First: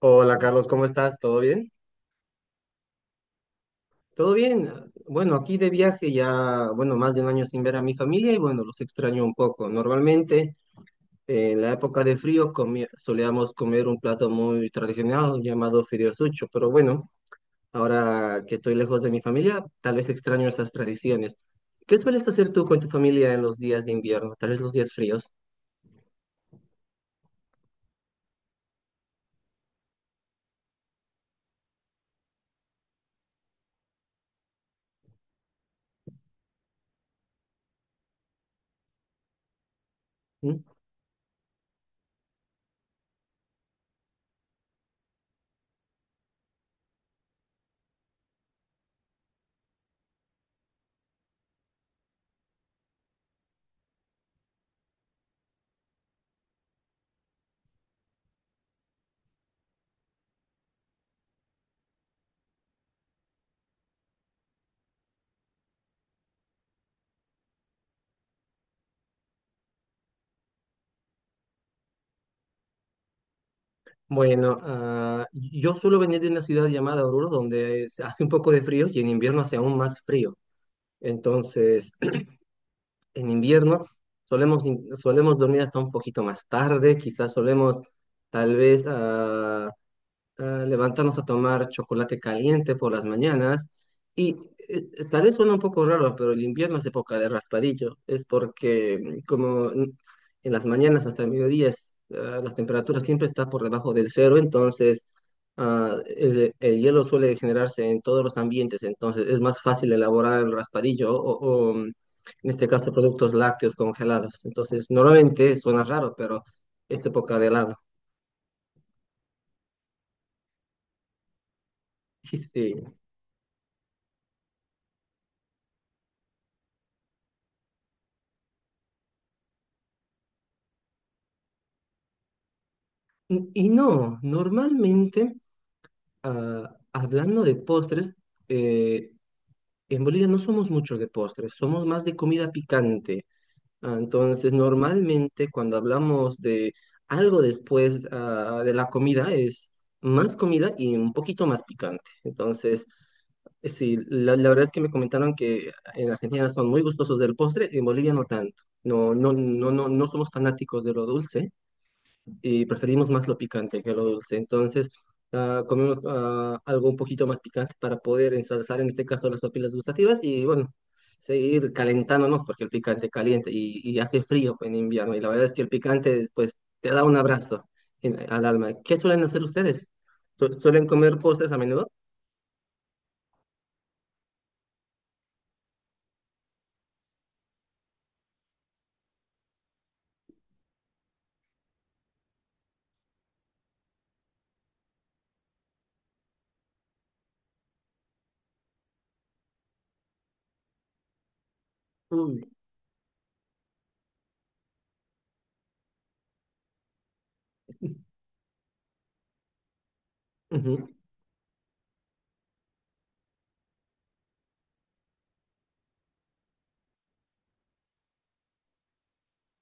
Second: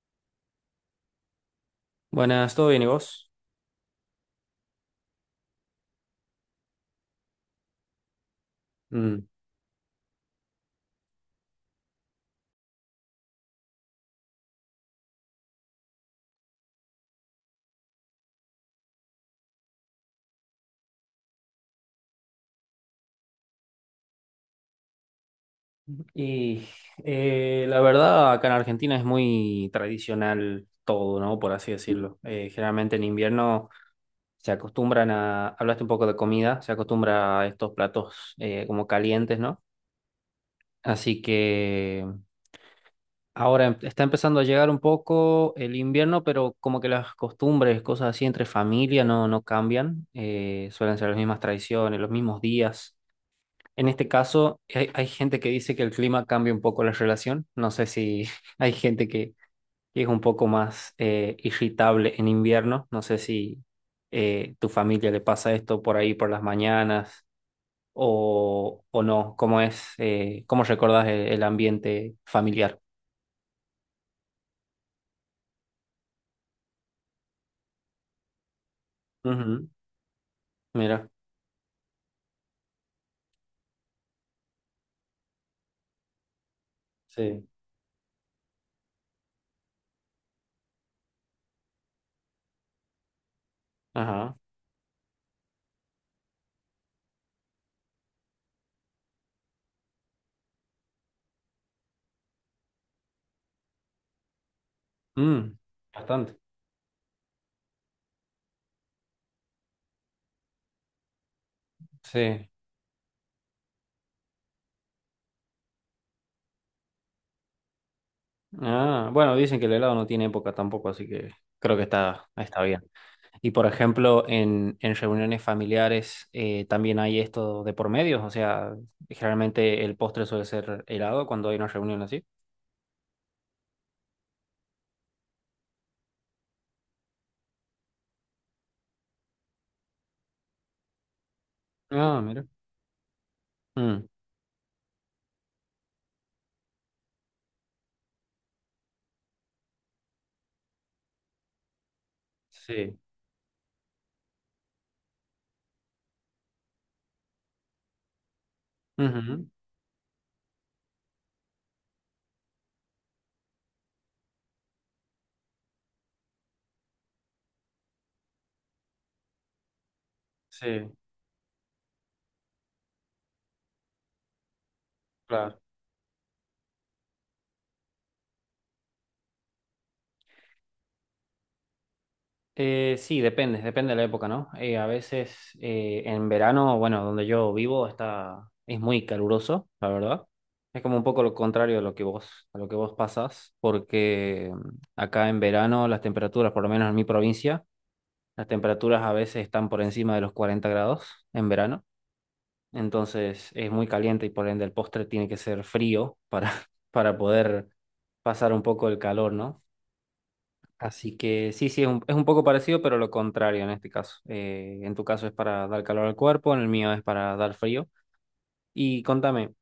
Hola Carlos, ¿cómo estás? ¿Todo bien? Buenas, ¿todo bien y vos? Todo bien. Bueno, aquí de viaje ya, bueno, más de un año sin ver a mi familia y bueno, los extraño Mm. un poco. Normalmente en la época de frío solíamos comer un plato muy tradicional llamado fideos sucho, pero bueno, ahora que estoy lejos de mi familia, tal vez extraño esas tradiciones. ¿Qué sueles hacer tú con tu familia en los días de invierno, tal vez los días fríos? Y la verdad, acá en Argentina es muy tradicional todo, ¿no? Por así decirlo. Generalmente en invierno se acostumbran a, hablaste un poco de comida, se acostumbra a estos platos como calientes, ¿no? ¿Mm? Así que ahora está empezando a llegar un poco el invierno, pero como que las costumbres, cosas así entre familia no cambian. Suelen ser las mismas tradiciones, los mismos días. En este caso, hay gente que dice que el clima cambia un poco la relación. No sé si hay gente que es un poco más irritable en invierno. No sé si tu familia le pasa esto por ahí por las mañanas o no. ¿Cómo es, cómo recordás el ambiente familiar? Bueno, yo suelo venir de una ciudad llamada Oruro, donde se hace un poco de frío y en invierno hace Ujú. aún más frío. Mira. Entonces, en invierno solemos dormir hasta un poquito más tarde, quizás Sí. solemos tal vez levantamos a tomar chocolate caliente por las mañanas y Ajá. Tal vez suena un poco raro, pero el invierno es época de raspadillo, es porque como en las mañanas hasta el mediodía es, las temperaturas siempre está por debajo del cero, entonces Mm, bastante. el hielo suele generarse en todos los ambientes, entonces es más fácil elaborar el raspadillo Sí. en este caso productos lácteos congelados, entonces normalmente suena raro, pero es época de helado. Ah, bueno, dicen que el helado no tiene época tampoco, así que creo que está, está Sí. bien. Y por ejemplo, en reuniones familiares también hay esto de por medio, o sea, generalmente el postre suele ser helado cuando hay una reunión así. Y no, normalmente, hablando de postres, eh, en Bolivia no somos mucho de postres, somos más de Ah, mira. comida picante. Mm, Entonces, normalmente cuando hablamos de algo después, de la comida, es más comida y un poquito más picante. Entonces, sí. sí, la verdad es que me comentaron que en Argentina son muy gustosos del postre, en Bolivia no tanto. No, no, Ujú. no, no, no somos fanáticos de lo dulce y preferimos más lo picante que lo dulce. Entonces, comemos algo un poquito más picante para poder ensalzar, en este caso, las papilas gustativas y Sí, bueno, seguir calentándonos porque el picante calienta y hace frío en invierno. Y la verdad es claro. que el picante, pues, te da un abrazo al alma. ¿Qué suelen hacer ustedes? Suelen comer postres a menudo? Sí, depende, depende de la época, ¿no? A veces en verano, bueno, donde yo vivo está, es muy caluroso, la verdad. Es como un poco lo contrario de lo que vos, a lo que vos pasás, porque acá en verano las temperaturas, por lo menos en mi provincia, las temperaturas a veces están por encima de los 40 grados en verano, Uy. entonces es muy caliente y por ende el postre tiene que ser frío para, para poder pasar un poco el calor, ¿no? Ujú. Así que sí, sí, es es un poco parecido, pero lo contrario en este caso. En tu caso es para dar calor al cuerpo, en el mío es para dar frío. Y contame,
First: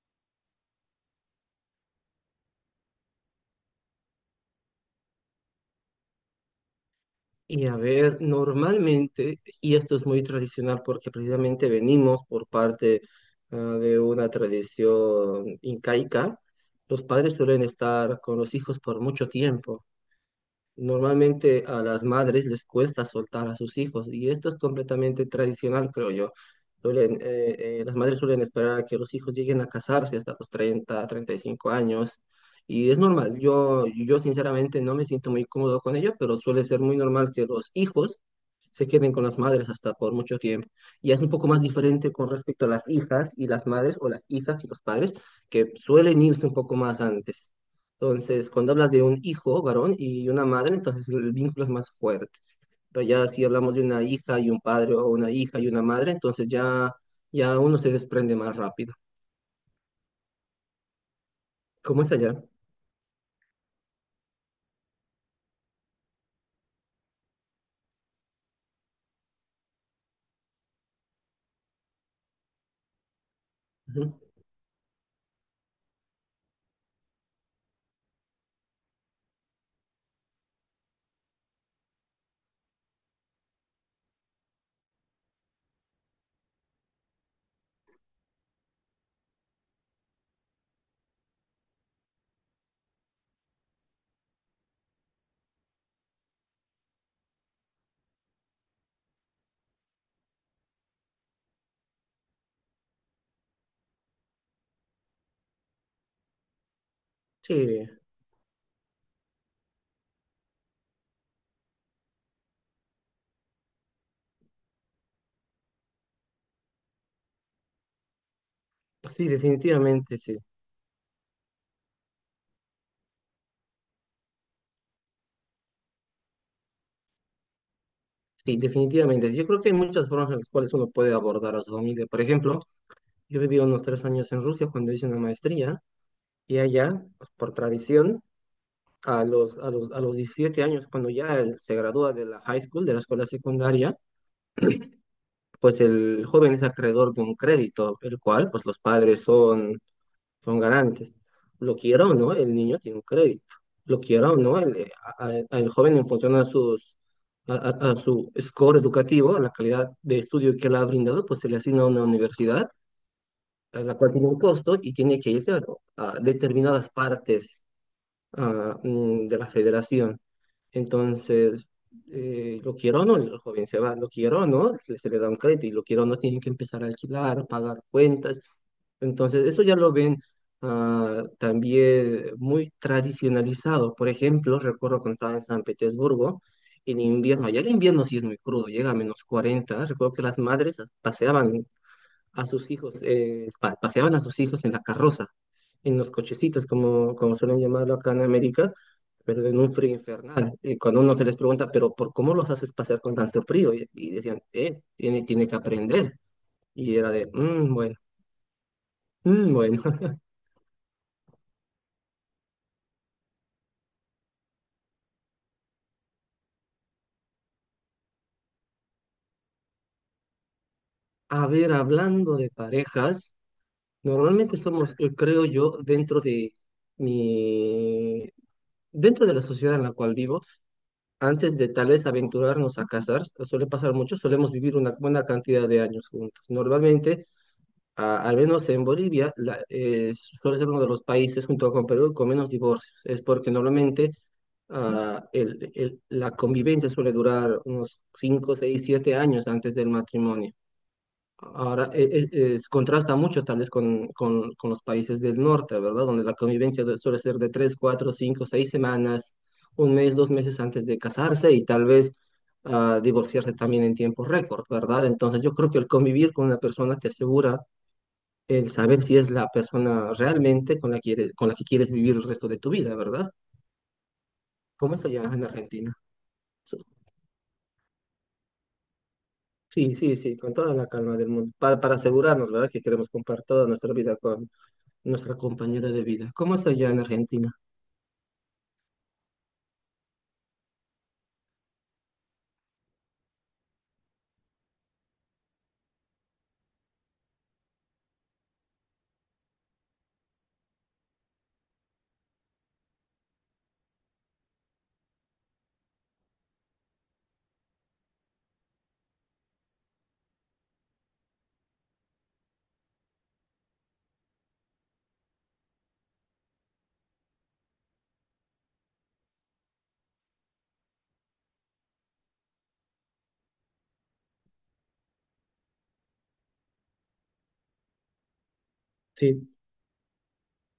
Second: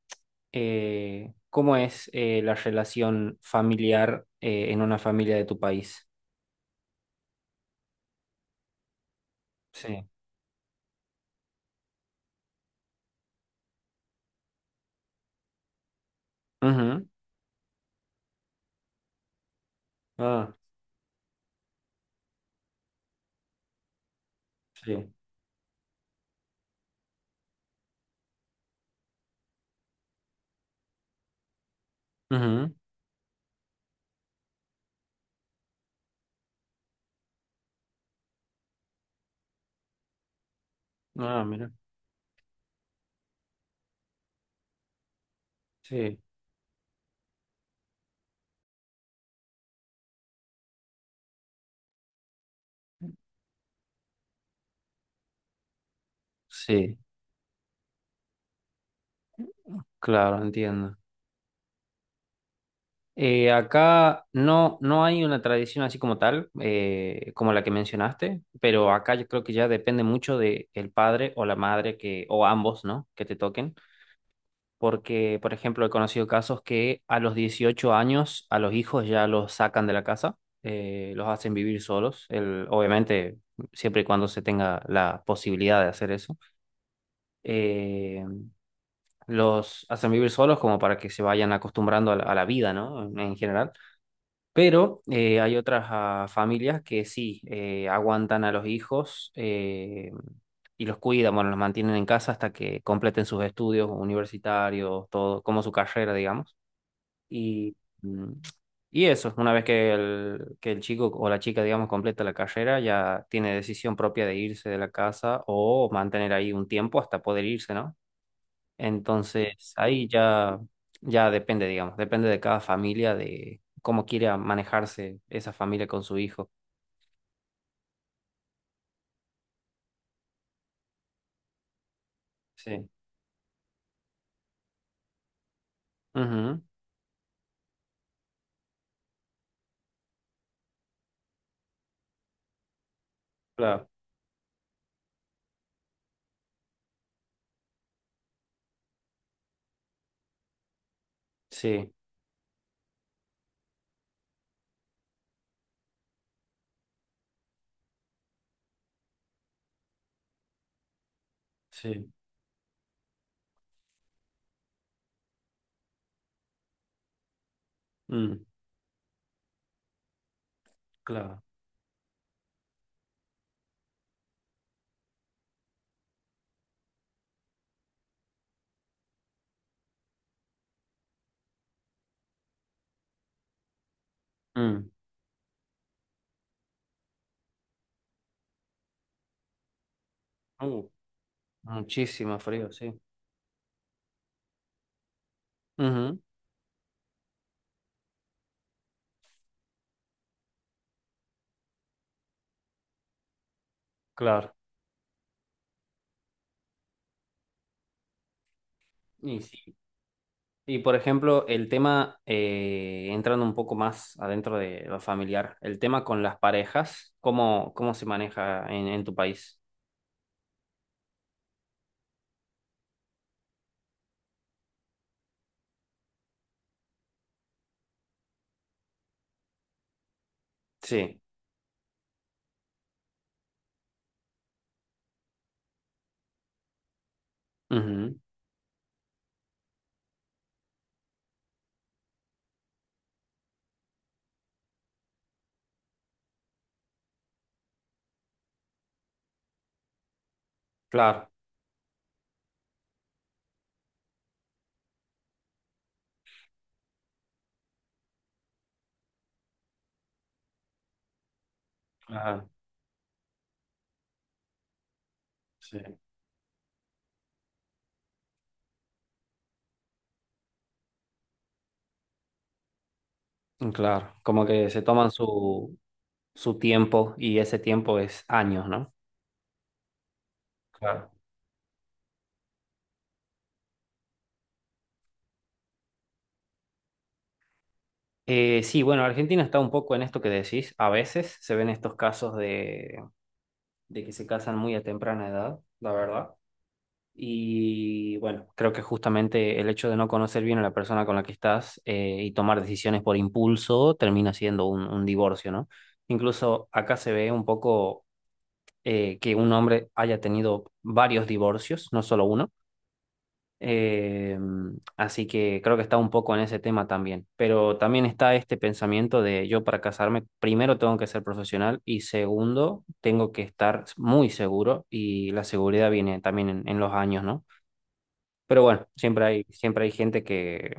¿cómo es la relación familiar en una familia de tu país? Y a ver, normalmente, y esto es Sí. muy tradicional porque precisamente venimos por parte de una tradición incaica, los Ujú. padres suelen estar con los hijos por mucho tiempo. Ah, Normalmente a las madres les cuesta soltar a sus hijos y esto es sí. completamente tradicional, creo yo. Las madres suelen esperar a que los hijos lleguen a casarse hasta los 30, 35 años Ujú. y es normal. Yo sinceramente no me siento muy cómodo con ello, pero suele ser muy normal que los hijos se queden con las madres hasta por mucho tiempo. Y es un Ah, poco más mira. diferente con respecto a las hijas y las madres o las hijas y los padres que Sí. suelen irse un poco más antes. Entonces, cuando hablas de un hijo varón y una madre, entonces el vínculo es más fuerte. Pero ya si hablamos de una hija y un padre o una hija y una madre, entonces ya, Sí, ya uno se desprende más rápido. claro, entiendo. ¿Cómo es allá? Acá no hay una tradición así como tal, como la que mencionaste, pero acá yo creo que ya depende mucho de el padre o la madre o ambos, ¿no? Que te toquen. Ujú. Porque, por ejemplo, he conocido casos que a los 18 años a los hijos ya los sacan de la casa, los hacen vivir solos, el, obviamente siempre y cuando se tenga la posibilidad de hacer eso. Eh, los hacen vivir solos como para que se vayan acostumbrando a a la vida, ¿no? En general. Pero hay otras familias que sí aguantan a los hijos y los cuidan, bueno, los mantienen en casa hasta que completen sus estudios universitarios, todo, como su carrera, digamos. Y, Sí, mm, y eso, una vez que que el chico o la chica, digamos, completa la carrera, ya tiene decisión propia de irse de la casa o mantener ahí un tiempo hasta poder irse, ¿no? sí, Entonces, ahí definitivamente, sí. ya, ya depende, digamos, depende de cada familia, de cómo quiera manejarse esa familia con su hijo. Sí, definitivamente. Yo creo que hay muchas formas en las cuales uno puede abordar a su familia. Por ejemplo, Sí. yo viví unos 3 años en Rusia cuando hice una maestría y Ujú. allá, por tradición, a los 17 años, cuando ya él se gradúa de la high school, de la escuela Claro. secundaria, pues el joven es acreedor de un crédito, el cual pues los padres son garantes. Lo Sí, quiera o no, el niño tiene un crédito. Lo quiera o no, el joven en función a su score educativo, a la calidad de estudio que le ha brindado, pues se le asigna a una sí. universidad, a la cual tiene un costo y tiene que irse a determinadas partes Mm, de la federación. claro. Entonces, lo quiero o no, el joven se va, lo quiero o no, se le da un crédito y lo quiero o no, tienen que empezar a alquilar, pagar cuentas. Entonces, eso ya lo ven también muy tradicionalizado. Por ejemplo, Mm. recuerdo cuando estaba en San Petersburgo, en invierno, allá el invierno sí es muy crudo, llega a -40. Recuerdo que las madres Uh, paseaban muchísimo a frío, sus sí. hijos, paseaban a sus hijos en la carroza, en los Ujú. cochecitos, como suelen llamarlo acá en América, pero en un frío infernal. Y cuando uno se les pregunta, pero ¿por cómo los haces pasear con tanto frío? Y decían, Claro. Tiene que aprender. Y era de, "Mm, bueno, Y mm, sí. bueno". Y por ejemplo, el tema, entrando un poco más adentro de lo familiar, el tema con las parejas, ¿cómo, cómo se maneja en tu país? A ver, hablando de parejas, normalmente somos, creo yo, mi, dentro de la sociedad en la cual vivo, Sí. antes de tal vez aventurarnos a casar, suele pasar mucho, solemos vivir una buena cantidad de años juntos. Normalmente, Ujú. Al menos en Bolivia, suele ser uno de los países junto con Perú con menos divorcios. Es porque normalmente la convivencia suele durar unos 5, 6, 7 años antes del matrimonio. Claro. Ahora contrasta mucho tal vez con, con los países del norte, ¿verdad? Donde la convivencia suele ser de 3, 4, 5, 6 semanas, un mes, 2 meses antes de casarse y tal vez Claro. Divorciarse también en tiempo récord, ¿verdad? Entonces yo creo Sí. que el convivir con una persona te asegura el saber si es la persona realmente con la que quieres, con la que quieres vivir el resto de tu vida, ¿verdad? Claro, como que se ¿Cómo es toman allá en Argentina? su tiempo y ese tiempo es años, ¿no? Sí, sí, sí, con toda la Claro. calma del mundo, para asegurarnos, ¿verdad? Que queremos compartir toda nuestra vida con nuestra compañera de vida. ¿Cómo está ya en Argentina? Sí, bueno, Argentina está un poco en esto que decís. A veces se ven estos casos de que se casan muy a temprana edad, la verdad. Y bueno, creo que justamente el hecho de no conocer bien a la persona con la que estás y tomar decisiones por impulso termina siendo un divorcio, ¿no? Incluso acá se ve un poco que un hombre haya tenido varios divorcios, no solo uno. Eh, así que creo que está un poco en ese tema también. Pero también está este pensamiento de yo para casarme, primero tengo que ser profesional y segundo, tengo que estar muy seguro y la seguridad viene también en los años, ¿no? Pero bueno, Sí, siempre hay gente que,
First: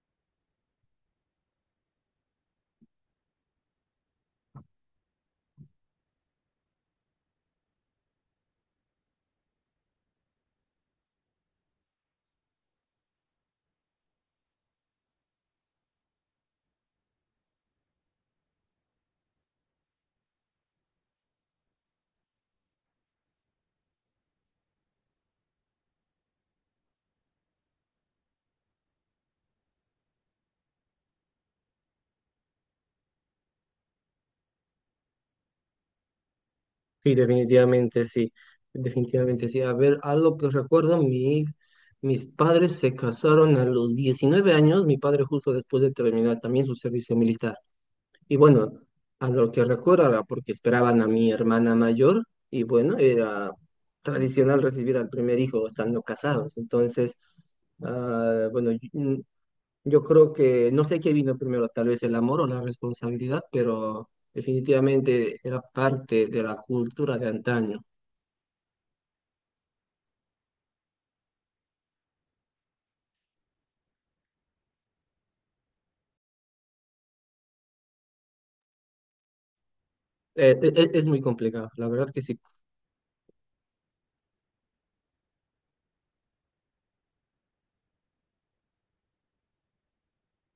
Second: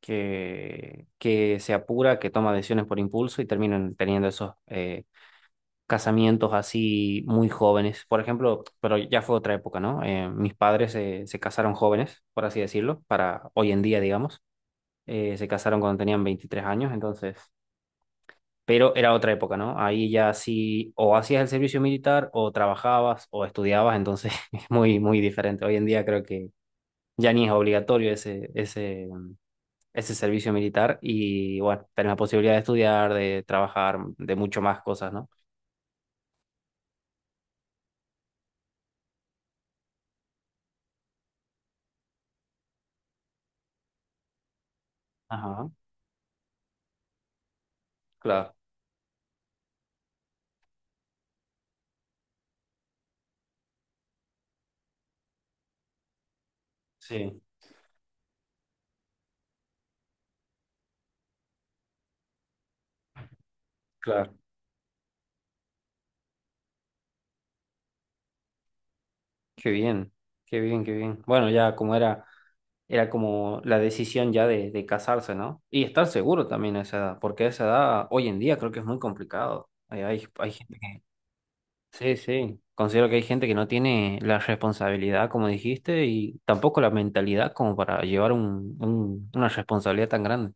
que, que se apura, que toma decisiones por impulso y terminan teniendo esos casamientos así muy jóvenes. Por ejemplo, pero ya fue otra época, ¿no? Mis padres se casaron jóvenes, por así decirlo, para hoy en día, digamos. Se casaron cuando tenían 23 años, entonces, pero era otra época, ¿no? Ahí ya sí, o hacías el servicio militar, o trabajabas, o estudiabas, entonces es muy, muy diferente. Hoy en día creo que ya ni es obligatorio ese servicio militar y bueno, tenés la posibilidad de estudiar, de trabajar, de mucho más cosas, ¿no? sí, definitivamente sí, definitivamente sí. A ver, algo que recuerdo, mis padres se casaron a los 19 años, mi padre justo Ajá, después de terminar también su servicio militar. Y claro, bueno, a lo que recuerdo ahora, porque esperaban a mi hermana mayor, y bueno, era tradicional recibir al primer hijo estando casados. Entonces, sí. ah, bueno, yo- Yo creo que no sé qué vino primero, tal vez el amor o la responsabilidad, pero Claro. definitivamente era parte de la cultura de antaño. Qué bien, qué bien, qué bien. Bueno, ya como era, era como la decisión ya de casarse, ¿no? Y estar seguro también a esa edad, porque a esa edad hoy en día creo que es muy complicado. Hay gente. Es muy complicado, la verdad Sí, que sí. sí. Considero que hay gente que no tiene la responsabilidad, como dijiste, y tampoco la mentalidad como para llevar una responsabilidad tan grande.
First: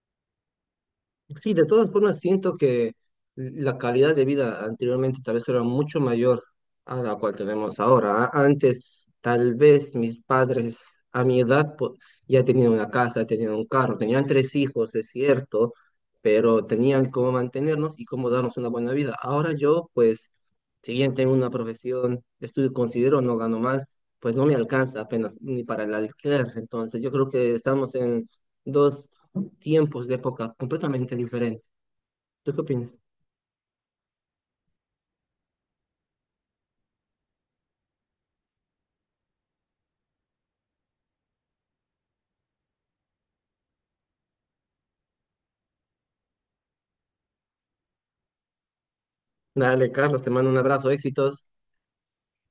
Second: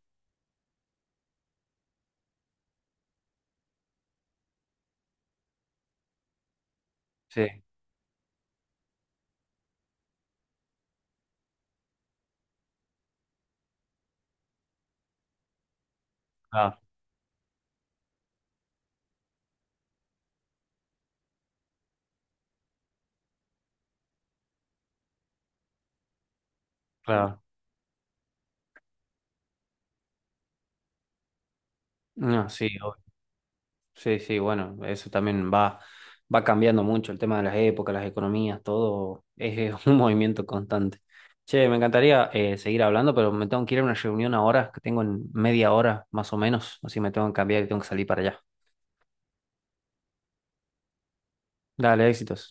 Sí, de todas formas siento que la calidad de vida anteriormente tal vez era mucho mayor a la cual Sí, tenemos ahora. Antes, tal vez mis padres a mi edad ya tenían una casa, tenían un carro, tenían tres hijos, es cierto, pero claro, tenían cómo mantenernos y cómo darnos una buena vida. Ahora yo, pues, si bien tengo una profesión, estudio, considero, no gano mal, pues no me alcanza apenas ni para el alquiler. Entonces yo creo claro. que estamos en dos tiempos de época completamente diferentes. No, ¿Tú qué sí, opinas? obvio. Sí, sí, bueno, eso también va cambiando mucho el tema de las épocas, las economías, todo es un movimiento constante. Che, me encantaría seguir hablando, pero me tengo que ir a una reunión ahora, que tengo en media hora más o menos, así me tengo que cambiar y tengo que salir para allá. Dale, Carlos, te mando un abrazo, éxitos. Dale, éxitos.